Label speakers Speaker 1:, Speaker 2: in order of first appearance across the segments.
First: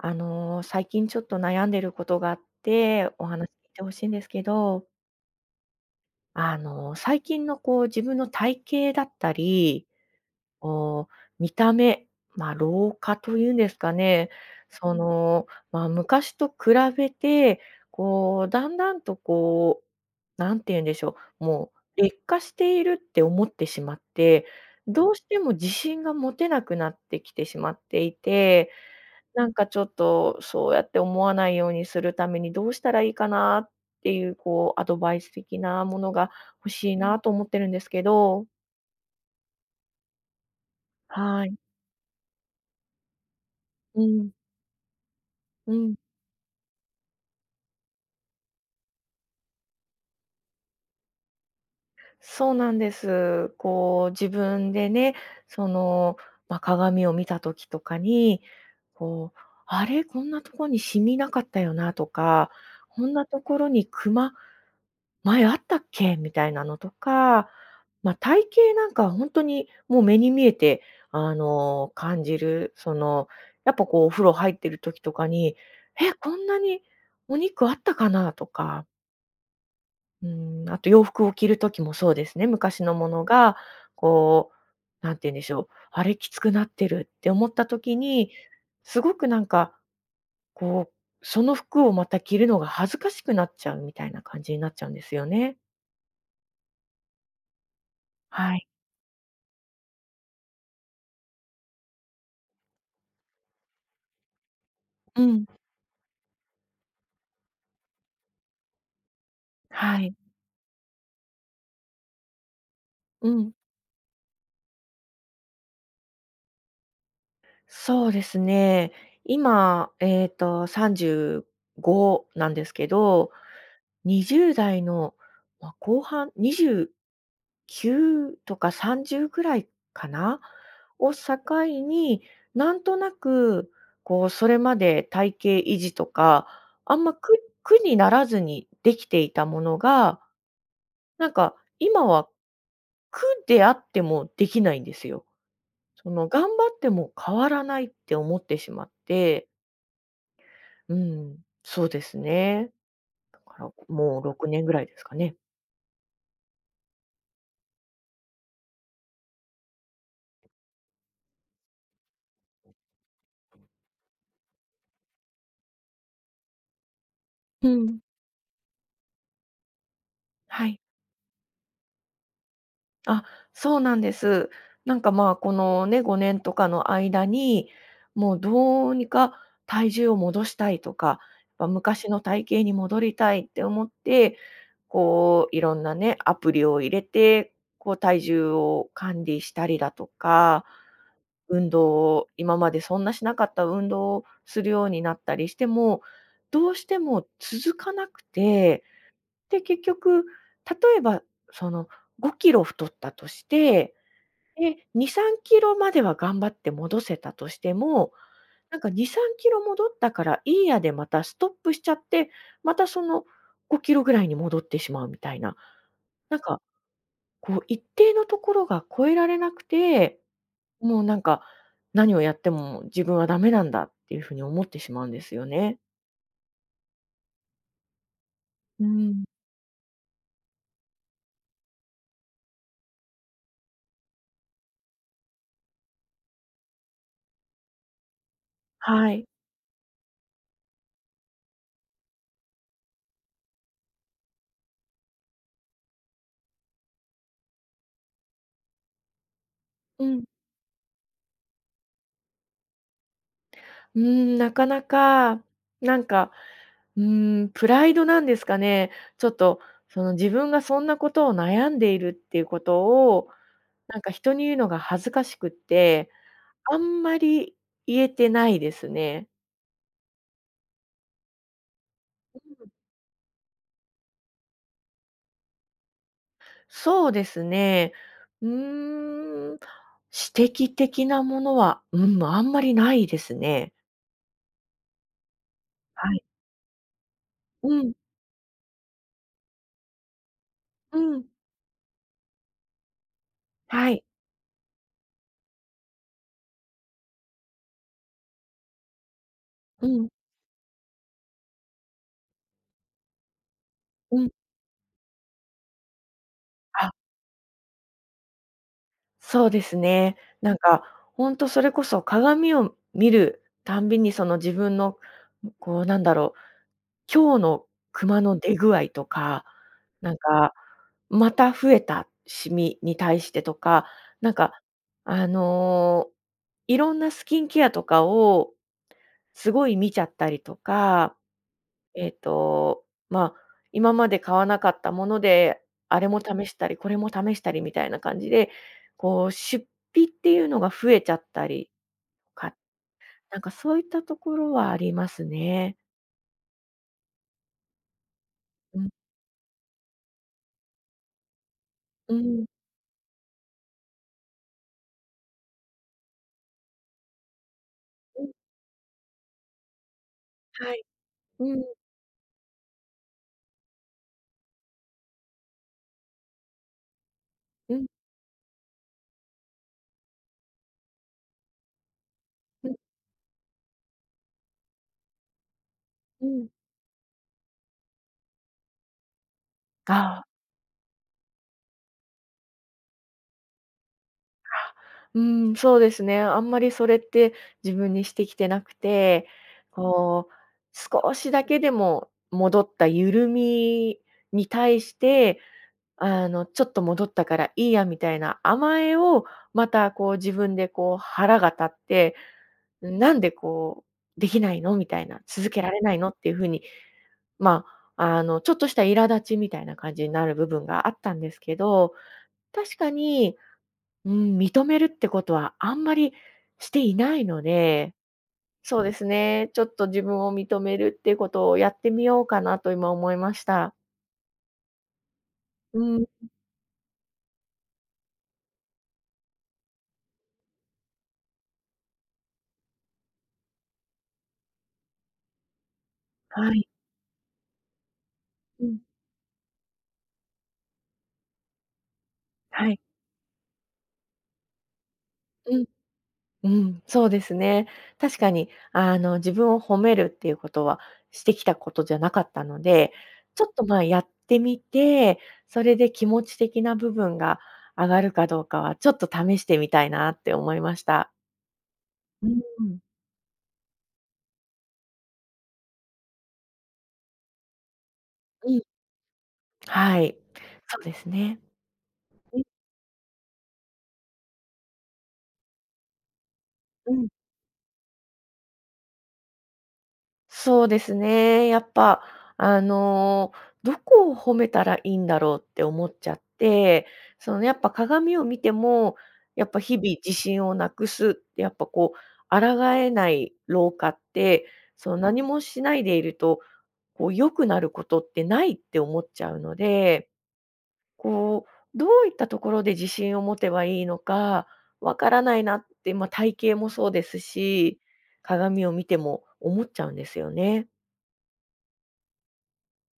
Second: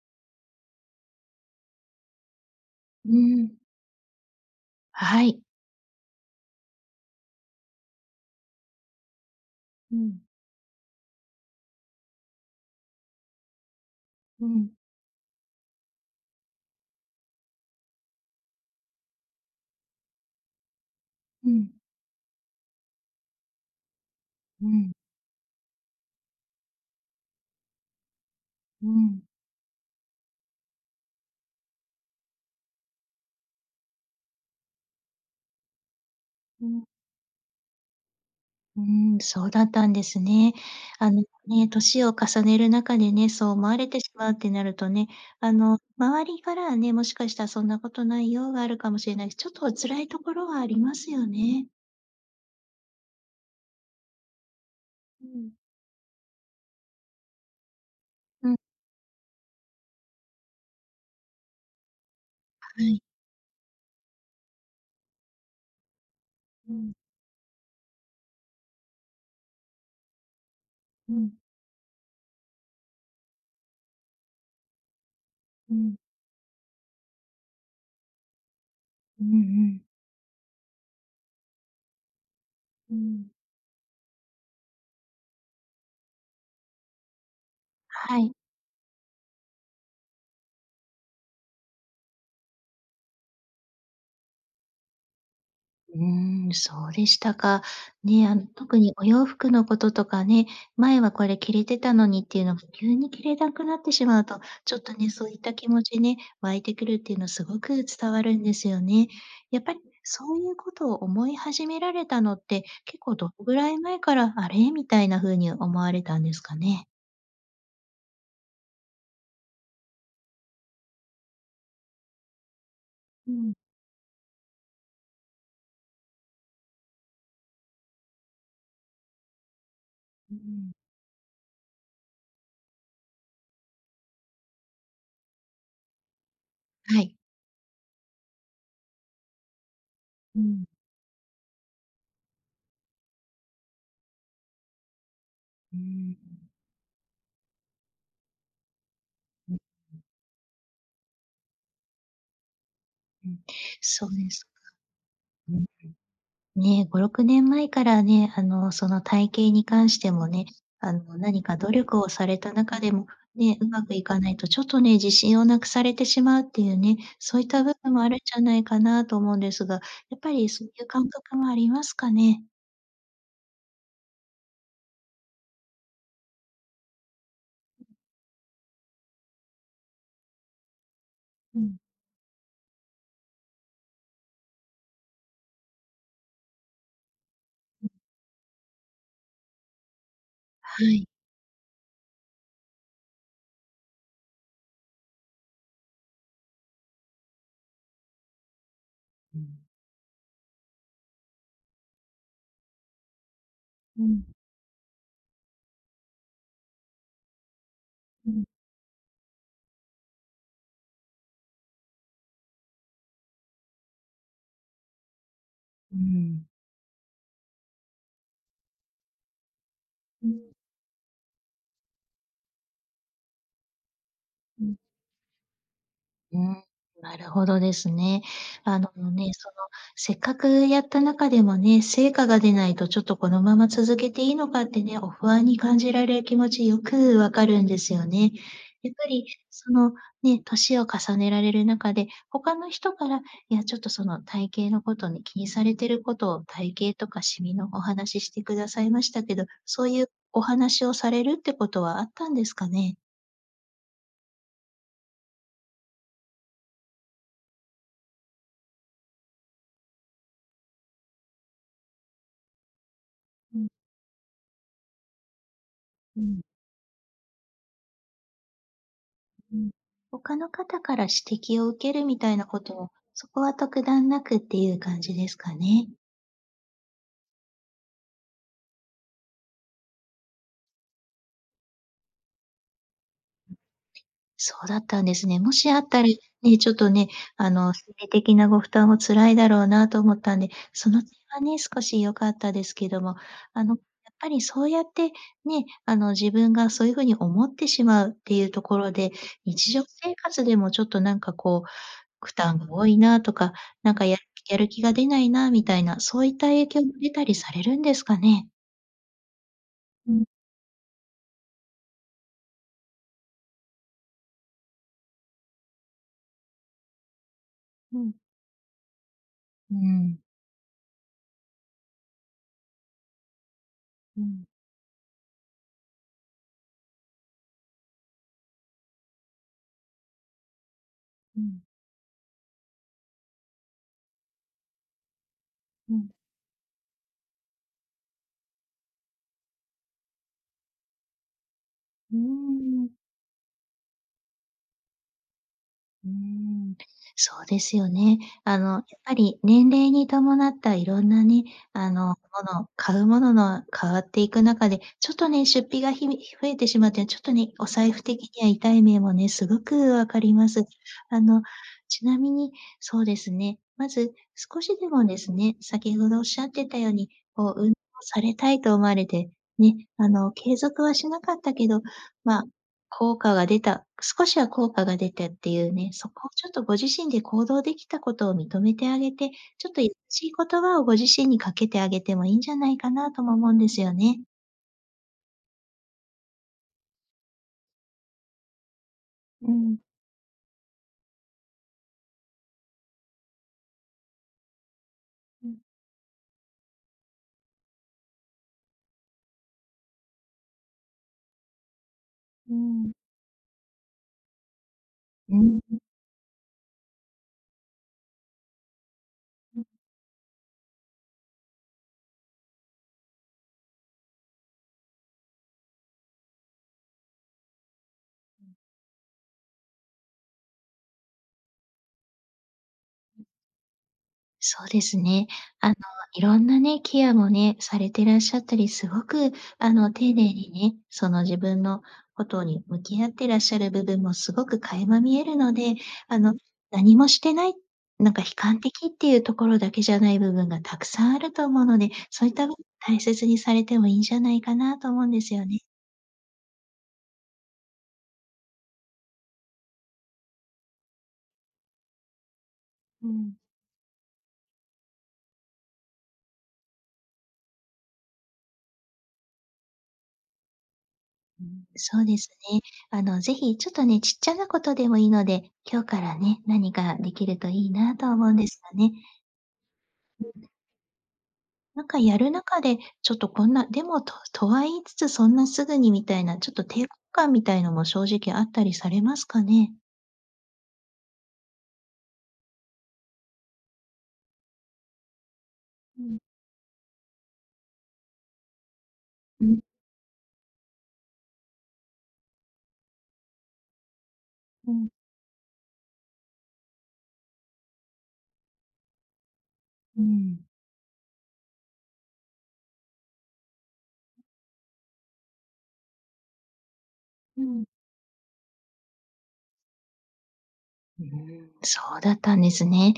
Speaker 1: あの、最近ちょっと悩んでることがあっ
Speaker 2: う
Speaker 1: て、
Speaker 2: ー
Speaker 1: おはなて
Speaker 2: ん。
Speaker 1: 欲しんですけど。
Speaker 2: はい。
Speaker 1: あの、最近のこう、自分の体型だったり、
Speaker 2: うん。
Speaker 1: こう、見た目、ま、老化というんですかね、
Speaker 2: うん。
Speaker 1: その、ま、昔と比べて、こう、だんだんとこう、何て言うんでしょう、
Speaker 2: う
Speaker 1: も
Speaker 2: ん。
Speaker 1: う劣化しているって思ってしまって、
Speaker 2: うん。
Speaker 1: どうしても自信が持てなくなってきてしまっていて、
Speaker 2: うん。
Speaker 1: なんかちょっと、そうやって思わないようにするためにどうしたらいいかな、っていうこう、アドバイス的なものが
Speaker 2: う
Speaker 1: 欲
Speaker 2: ん。
Speaker 1: しいなと思ってるんですけど。
Speaker 2: うーん、そうだったんですね。あの
Speaker 1: はい。
Speaker 2: ね、年を重ねる中でね、そう思われ
Speaker 1: う
Speaker 2: てしま
Speaker 1: ん。
Speaker 2: うってなるとね、あ
Speaker 1: う
Speaker 2: の
Speaker 1: ん。
Speaker 2: 周りからはね、もしかしたら、「そんなことないよ」あるかもしれないし、ちょっとお辛いところはありますよね。
Speaker 1: そうなんです。こう、自分でね、
Speaker 2: うん。
Speaker 1: その、ま、鏡を見た時とかに、
Speaker 2: うん。
Speaker 1: こう、あれ？こんなとこにシミなかったよなとか、
Speaker 2: はい。
Speaker 1: こんなところにクマ、前あったっけ？みたいな
Speaker 2: う
Speaker 1: のと
Speaker 2: ん。
Speaker 1: か、ま、体型なんかは本当にもう目に見えて、
Speaker 2: う
Speaker 1: あ
Speaker 2: ん。
Speaker 1: の、感じる、その、やっぱこうお風呂入ってる時とかに、
Speaker 2: うん。
Speaker 1: 「え、こんなにお肉あったかな？」とか
Speaker 2: うんうん。
Speaker 1: うーん、あと洋服を着る時もそうですね、昔の
Speaker 2: う
Speaker 1: もの
Speaker 2: ん。
Speaker 1: が、こう、なんていうんでしょう「あれ、きつくなってる」って思った時
Speaker 2: は
Speaker 1: に、
Speaker 2: い。
Speaker 1: すごくなんか、こう、その服をまた着るのが恥ずかしくなっちゃうみたいな感じになっちゃうんですよね。
Speaker 2: うーん、そうでしたか。ね、あん
Speaker 1: はい。
Speaker 2: 特にお洋服のこととかね、前はこれ着れてたのにっていうのが急に着れなくなってしまうと、ちょっとね、
Speaker 1: う
Speaker 2: そういっ
Speaker 1: ん。
Speaker 2: た気持ちね、湧いてくるっていうのすごく伝わるんですよね。やっぱり、
Speaker 1: はい。
Speaker 2: そういうことを思い始められたのって、結構ど
Speaker 1: う
Speaker 2: の
Speaker 1: ん。
Speaker 2: ぐらい前から「あれ？」みたいなふうに思われたんですかね？
Speaker 1: そうですね、今、えっと、35なんですけど、
Speaker 2: うん。
Speaker 1: 20代の、まあ、後半、29とか30ぐらいか
Speaker 2: うー
Speaker 1: な、
Speaker 2: ん。
Speaker 1: を境に、なんとなく、こう、それまで体型維持とか、あ
Speaker 2: は
Speaker 1: んま、
Speaker 2: い。
Speaker 1: 苦苦にならずにできていたものが、
Speaker 2: うん。
Speaker 1: なんか今は、苦であってもできないんですよ。
Speaker 2: うー
Speaker 1: そのが
Speaker 2: ん。
Speaker 1: んばっても変わらないって思ってしまって。
Speaker 2: うん。
Speaker 1: うん。そうですね。
Speaker 2: う
Speaker 1: だ
Speaker 2: ん、
Speaker 1: から、
Speaker 2: そう
Speaker 1: もう
Speaker 2: で
Speaker 1: ろ
Speaker 2: す
Speaker 1: く
Speaker 2: か。
Speaker 1: ねんぐらいですかね。
Speaker 2: ね、5、6年前からね、あの、その体型に関してもね、あの、何か努力をされた中でも、ね、うまくいかないとちょっとね、自信をなくされてしまうっていうね、そういった
Speaker 1: う
Speaker 2: 部分
Speaker 1: ん。
Speaker 2: もあるんじゃないかなと思うんですが、やっぱりそ
Speaker 1: は
Speaker 2: うい
Speaker 1: い。
Speaker 2: う感覚もありますかね？
Speaker 1: あ、そうなんです。なんかまあこの、ね、5年とかの間に、もうどうにか体重を戻したいとか、
Speaker 2: う
Speaker 1: ま、
Speaker 2: ん。
Speaker 1: 昔の体型に戻りたいって思って、こういろんなねアプリを入れて、
Speaker 2: ん
Speaker 1: こう体重を管理したりだとか、
Speaker 2: はい。
Speaker 1: 運動を、今までそんなしなかった運動をするようになったりしても、どうしても続かなくて、
Speaker 2: うん。
Speaker 1: で結局例えばその5キロ太ったとして、
Speaker 2: うん。
Speaker 1: で、2、3キロまでは頑張って戻せたとしても、
Speaker 2: うん。
Speaker 1: なんか2、3キロ戻ったからいいやでまたストップしちゃって、またその5キロぐらいに戻ってしまうみたいな。
Speaker 2: う
Speaker 1: なん
Speaker 2: ん。
Speaker 1: か、こう一定のところが超えられなくて、
Speaker 2: うん。
Speaker 1: もうなんか、何をやっても自分は駄目なんだ、っていうふうに思
Speaker 2: う
Speaker 1: っ
Speaker 2: ん。
Speaker 1: てしまうんですよね。
Speaker 2: うん、なるほどですね。あ
Speaker 1: う
Speaker 2: のの
Speaker 1: ん。
Speaker 2: ね、そのせっかくやった中でもね、成果が出ないとちょっとこのまま続けていいのかってね、お不安に感じられ気持ちよく分かるんですよね。やっぱ
Speaker 1: はい。
Speaker 2: りその、ね、年を重ねられる中で他の人から、いやちょっと、その体型のことに気にされていることを、体型とかシミのお話ししてくださいましたけど、そうい
Speaker 1: う
Speaker 2: う
Speaker 1: ん。
Speaker 2: お話をされるってことはあったんですかね？
Speaker 1: うーん、なかなか、なんか、うーん、プライドなんですかね。ちょっと、その自分がそんなことを悩んでいるっていうことを、
Speaker 2: うん。
Speaker 1: なんか人に言うのが恥ずかしくって、
Speaker 2: うん。
Speaker 1: あんまり言えてないですね。
Speaker 2: うん。他の方から指摘を受けるみたいなこ とをそこは特段なくっていう感じですかね？
Speaker 1: そうですね。うーん、指摘的なものは、うん、あんまりないですね。
Speaker 2: そうだったんですね。もしあった
Speaker 1: は
Speaker 2: り、
Speaker 1: い。
Speaker 2: ね、ちょっとね、あ
Speaker 1: う
Speaker 2: の、
Speaker 1: ん。
Speaker 2: 心理的なご負担は辛いだろうなと思ったんで、そ
Speaker 1: う
Speaker 2: の点
Speaker 1: ーん。
Speaker 2: はね、少し良かったですけども、あの
Speaker 1: はい。
Speaker 2: やっぱりそうやって、ね、あの、自分がそういう風に思ってしまうっていうところで、日常
Speaker 1: うん。
Speaker 2: 生活でもちょっとなんかこう、負担が多いなとか、なんかや
Speaker 1: う
Speaker 2: る
Speaker 1: ん。
Speaker 2: やる気が出ないなみたいな、そういった影響
Speaker 1: あ。
Speaker 2: も出たりされるんですかね？
Speaker 1: そうです
Speaker 2: う
Speaker 1: ね。
Speaker 2: ん。
Speaker 1: なんか、ほんとそれこそ、鏡を見るたんびにその自分の、こうなんだろう、今日の
Speaker 2: う
Speaker 1: ク
Speaker 2: ん。
Speaker 1: マの出具合とか、
Speaker 2: うー
Speaker 1: なん
Speaker 2: ん。
Speaker 1: か、また増えたシミに対してとか、
Speaker 2: う
Speaker 1: なん
Speaker 2: ん。
Speaker 1: か、あの、いろんなスキンケアとかをすごい見ちゃったりとか、
Speaker 2: うん。
Speaker 1: えっと、ま、今まで買わなかったもので、
Speaker 2: う
Speaker 1: あれ
Speaker 2: ん。
Speaker 1: も試したり、これも試したりみたいな感じで、こう出費っていうのが増えちゃったり、
Speaker 2: うー
Speaker 1: か
Speaker 2: ん。
Speaker 1: なんかそういったところはありますね。
Speaker 2: うーん、そうですよね。あの、や
Speaker 1: う
Speaker 2: っ
Speaker 1: ん。
Speaker 2: ぱり、年齢に伴ったいろんなね、あの、
Speaker 1: う
Speaker 2: も
Speaker 1: ん。
Speaker 2: の買うものの変わっていく中で、ちょっとね、出費が、ひ増えてしまって、ちょっとね、お財布
Speaker 1: う
Speaker 2: 的
Speaker 1: ん。
Speaker 2: には痛い目もね、凄く分かります。
Speaker 1: はい。
Speaker 2: あの、
Speaker 1: うん。
Speaker 2: ちなみに、そうですね、まず少しでもですね、先ほどおっしゃってたように、こう、運動
Speaker 1: うん。
Speaker 2: されたいと思われてね、あの、継続はしなかったけど、ま、
Speaker 1: うん。
Speaker 2: 効果が出た、少しは効果が出てっていうね、そ
Speaker 1: う
Speaker 2: こをちょ
Speaker 1: ん。
Speaker 2: っと、ご自身で行動できたことを認めてあげて、ちょっと
Speaker 1: ああ。
Speaker 2: しい言葉をご自身にかけてあげてもいいんじゃないかなとも思うんですよね。
Speaker 1: あ、うん、そうですね、あんまりそれって自分にしてきてなくて、
Speaker 2: うん。
Speaker 1: こう、少しだけでも戻った緩みに対して、
Speaker 2: うん。
Speaker 1: あの、ちょっと戻ったからいいやみたいな甘えを、また、こう自分で、こう腹が立って、
Speaker 2: うん。
Speaker 1: なんで、こう、できないの？みたいな、
Speaker 2: う
Speaker 1: 続
Speaker 2: ん。
Speaker 1: けられないの？っていうふうに、ま、あの、ちょっとした苛立ちみた
Speaker 2: う
Speaker 1: いな感じになる部分があったんですけど、確かに、うん、認めるってことはあんまりしていないので、そうですね、ちょっと自分を認めるっていうことをやってみようかなと、今思い
Speaker 2: う
Speaker 1: ました。
Speaker 2: そうですね。あの、
Speaker 1: うん。
Speaker 2: いろんなね、ケアもね、されてらっしゃったり、すごく、あの、丁寧にね、その自分のことに向き合ってらっしゃる部分もすごく垣間見えるので、あの、
Speaker 1: はい。
Speaker 2: 何もしてない、なんか悲観
Speaker 1: うん。
Speaker 2: 的っていうところだけじゃない部分がたくさんあると思うので、そういった
Speaker 1: はい。
Speaker 2: 大切にされてもいいんじゃないかなと思うんですよ
Speaker 1: う
Speaker 2: ね。
Speaker 1: ん。うん、そうですね。確かに、あの、自分を褒めるっていうことは、してきたことじゃなかったので、
Speaker 2: うーん。
Speaker 1: ちょっと、ま、やってみて、それで気持ち的な部分が上がるかどうかは、ちょっと試してみたいなって思いました。
Speaker 2: うん、そうで
Speaker 1: うー
Speaker 2: すね。
Speaker 1: ん。
Speaker 2: あの、ぜひちょっとね、ちっちゃなことでもいいので、今日からね、何かできるといいなと思うんで
Speaker 1: う
Speaker 2: す
Speaker 1: ん。
Speaker 2: よね。
Speaker 1: はい、
Speaker 2: うん。
Speaker 1: そうですね。
Speaker 2: なんかやる
Speaker 1: うん。
Speaker 2: 中で、ちょっとこんな、でもととは言いつつ、そんなすぐにみたいな、ちょっと抵抗
Speaker 1: うん。
Speaker 2: 感みたいのも正直あったりされますかね？
Speaker 1: そうですね、やっぱ、あの、どこを褒めたらいいんだろうって思っ
Speaker 2: う
Speaker 1: ちゃ
Speaker 2: ん。
Speaker 1: って、そのやっぱ鏡を見ても、
Speaker 2: う
Speaker 1: やっぱ
Speaker 2: ん。
Speaker 1: 日々自信をなくすって、やっぱこう、抗えない老化って、
Speaker 2: うん。
Speaker 1: その何もしないでいると、こう、良くなることってないって思っちゃうの
Speaker 2: うー
Speaker 1: で、
Speaker 2: ん。
Speaker 1: こう、どういったところで自信を持てばいいのか、わからないなって、ま、体型もそうです
Speaker 2: うん。
Speaker 1: し、鏡を見ても思っちゃうんですよね。
Speaker 2: うん、そうだったんですね。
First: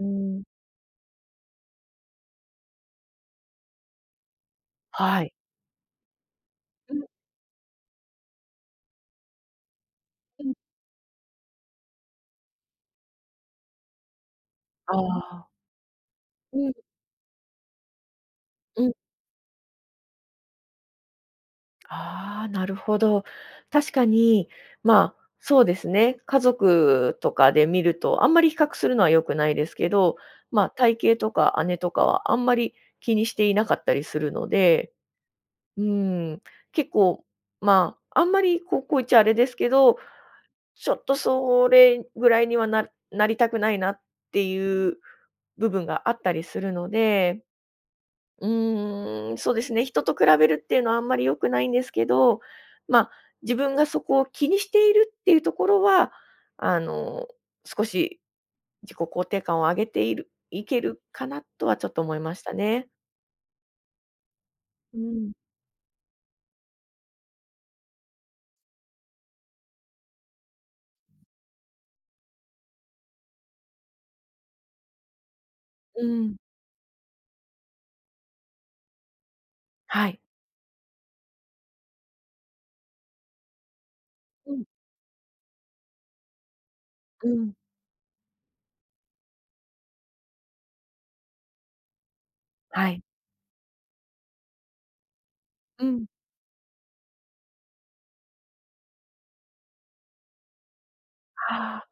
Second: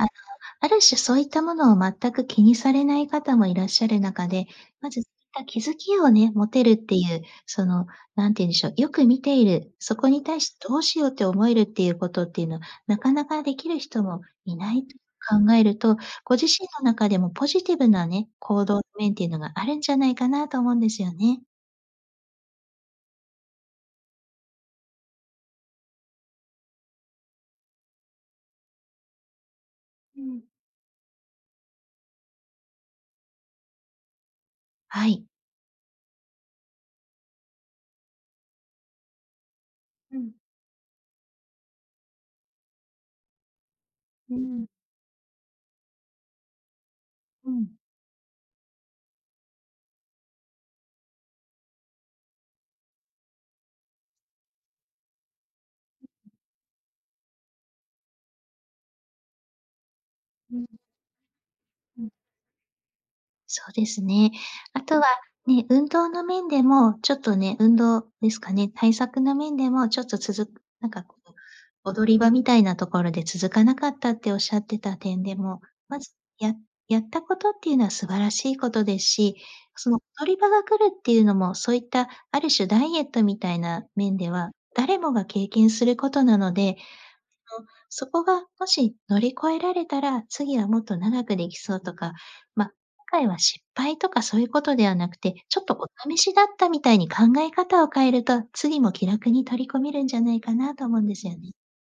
Speaker 1: う
Speaker 2: の、
Speaker 1: ん。
Speaker 2: ある種そういったものを全く気にされない方もいらっしゃる中で、まず
Speaker 1: はい。
Speaker 2: た気づきをね、持てるっ
Speaker 1: う
Speaker 2: てい
Speaker 1: ん。
Speaker 2: う、その何ていうんでしょう、よく見ている、そこに対
Speaker 1: うん。
Speaker 2: しどうしようって思えるっていうことっていうのは、なかなかできる人もいない
Speaker 1: あ
Speaker 2: と
Speaker 1: あ。
Speaker 2: 考えると、ご自身
Speaker 1: うん。
Speaker 2: の中でもポジティブなね、行動の
Speaker 1: うん。
Speaker 2: 面っていうのがあるんじゃないかなと思うんですよね。
Speaker 1: ああ、なるほど。確かに、まあ、そうですね、家族とかで見ると、あんまり比較するのは良くないですけど、
Speaker 2: うん。
Speaker 1: ま、体型とか姉とかはあんまり気にしていなかったりするので。
Speaker 2: はい。
Speaker 1: うん、結構まあ、あんまりこうこう言っちゃあれですけど、
Speaker 2: うん。
Speaker 1: ちょっとそれぐらいにはななりたくないなっ
Speaker 2: う
Speaker 1: て
Speaker 2: ん。
Speaker 1: いう部分があったりするので。
Speaker 2: うん。
Speaker 1: うーん、そうですね、人と比べるっていうのはあんまり良くないんですけど、ま、自分がそこを気にしているっていうところは、あの少し自己肯定感を上げている
Speaker 2: う
Speaker 1: い
Speaker 2: ん。
Speaker 1: けるかなとはちょっと
Speaker 2: うん。
Speaker 1: 思いましたね。
Speaker 2: そうですね、後
Speaker 1: う
Speaker 2: は、
Speaker 1: ん。
Speaker 2: ね、運動の面でも、ちょっとね、運動ですかね、対策の面でも、ちょっと続く何か、こう、踊り場みたいな所で、続かなかったっておっしゃってた点でも、ま
Speaker 1: う
Speaker 2: ず、
Speaker 1: ん。
Speaker 2: ややった事、って言うのは、素晴らしい事ですし、その
Speaker 1: はい。
Speaker 2: 踊り場が来るって言うのも、そう言った、ある種、ダイエットみたいな面では、
Speaker 1: うん。
Speaker 2: 誰もが経験する事なので、あの、
Speaker 1: うん。
Speaker 2: そこがもし乗り越えられたら、次はもっと、長く出来そうとか、ま、
Speaker 1: はい。
Speaker 2: 今回は、失敗とかそう言う事ではなくて、ちょっと、
Speaker 1: うん。
Speaker 2: お試しだったみたいに考え方を変えると、次も気楽に取り込めるんじゃないかなと、思うんですよね。
Speaker 1: ああ、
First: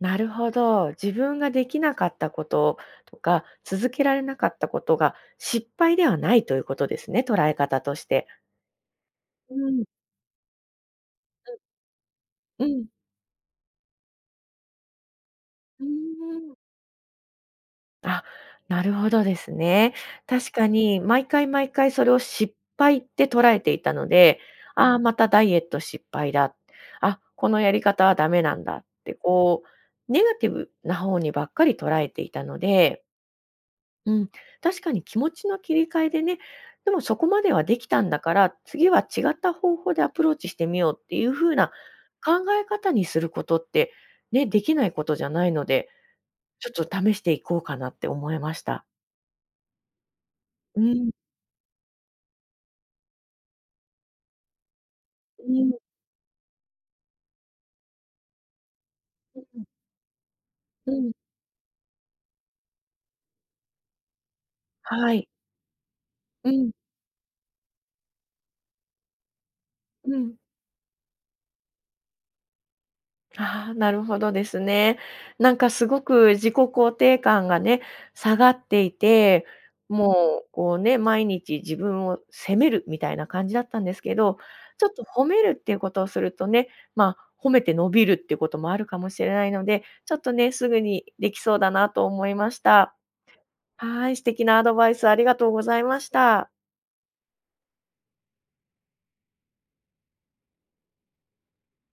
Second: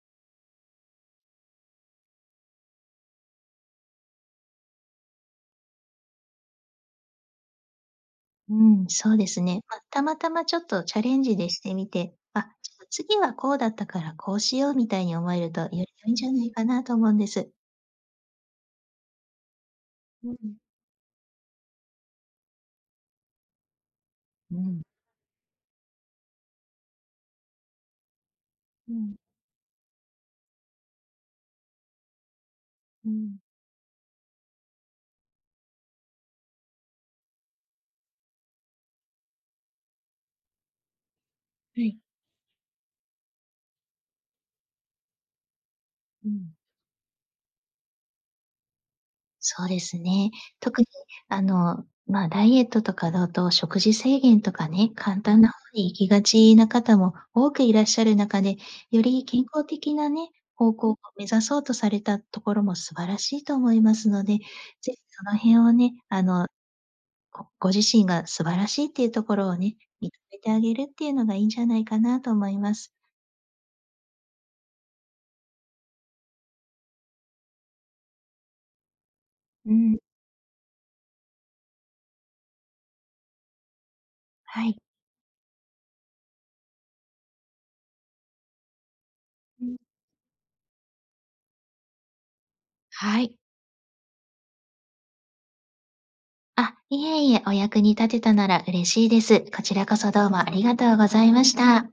Speaker 1: なるほど。自分が出来なかった事とか、続けられなかった事が、失敗ではないと言う事ですね、捉え方として。
Speaker 2: うん、そうです
Speaker 1: う
Speaker 2: ね、ま、
Speaker 1: ん。
Speaker 2: たまたま、ちょっと、チャレンジで
Speaker 1: うん。
Speaker 2: してみて、あ、
Speaker 1: うん。
Speaker 2: 次はこうだったから、こうしよう、みたいに思えると、より
Speaker 1: うー
Speaker 2: 良いんじゃない
Speaker 1: ん。
Speaker 2: かなと思うんです。
Speaker 1: あ、なるほどですね、
Speaker 2: う
Speaker 1: 確
Speaker 2: ん。
Speaker 1: かに、毎回毎回、それを失敗って捉えていたので、
Speaker 2: うん。
Speaker 1: ああ、また、ダイエット失敗だ。あ、このやり方は駄目なんだっ
Speaker 2: う
Speaker 1: て
Speaker 2: ん。
Speaker 1: こう、ネガティブな方にばっかり、捉えていたので。
Speaker 2: うん。
Speaker 1: うん、確かに、気持ちの切り替えでね、でも、そこまでは出来たんだから、次は違った方法でアプローチしてみようって言う風な
Speaker 2: はい。
Speaker 1: 考え方にする事って、ね、出来ない事じゃないので、
Speaker 2: うん。
Speaker 1: ちょっと試して行こうかなって思いました。
Speaker 2: そうですね、
Speaker 1: う
Speaker 2: 特に、
Speaker 1: ん。
Speaker 2: あの、ま、ダイエットとかだと、食事制限とかね、簡単
Speaker 1: う
Speaker 2: な方
Speaker 1: ん。
Speaker 2: に行きがちな方も多くいらっしゃる中で、より、
Speaker 1: う
Speaker 2: 健康
Speaker 1: ん。
Speaker 2: 的なね、方向
Speaker 1: う
Speaker 2: を
Speaker 1: ん。
Speaker 2: 目指そうとされたところも素晴らしいと思いますので、是非
Speaker 1: は
Speaker 2: そ
Speaker 1: い。
Speaker 2: の辺をね、あの、
Speaker 1: うん。
Speaker 2: ごご自身が素晴らしいって言うところをね、認
Speaker 1: うん。
Speaker 2: めてあげるって言うのが良いんじゃないかなと思います。
Speaker 1: ああ、なるほどですね、何か凄く、自己肯定感がね、下がっていて、
Speaker 2: うん。
Speaker 1: もう、こうね、毎日、自分を責めるみたいな感じだったんですけど、
Speaker 2: はい。
Speaker 1: ちょっと褒めるって言う事をするとね、ま、褒めて伸びるって言う事もあるかもしれないの
Speaker 2: うん。
Speaker 1: で、ちょっとね、直ぐに出来そうだなと思いました。
Speaker 2: はい。
Speaker 1: はい、素敵なアドバイス、ありがとうございました。
Speaker 2: あ、いえいえ、お役に立てたなら、嬉しいです。こちらこそ、どうもありがとうございました。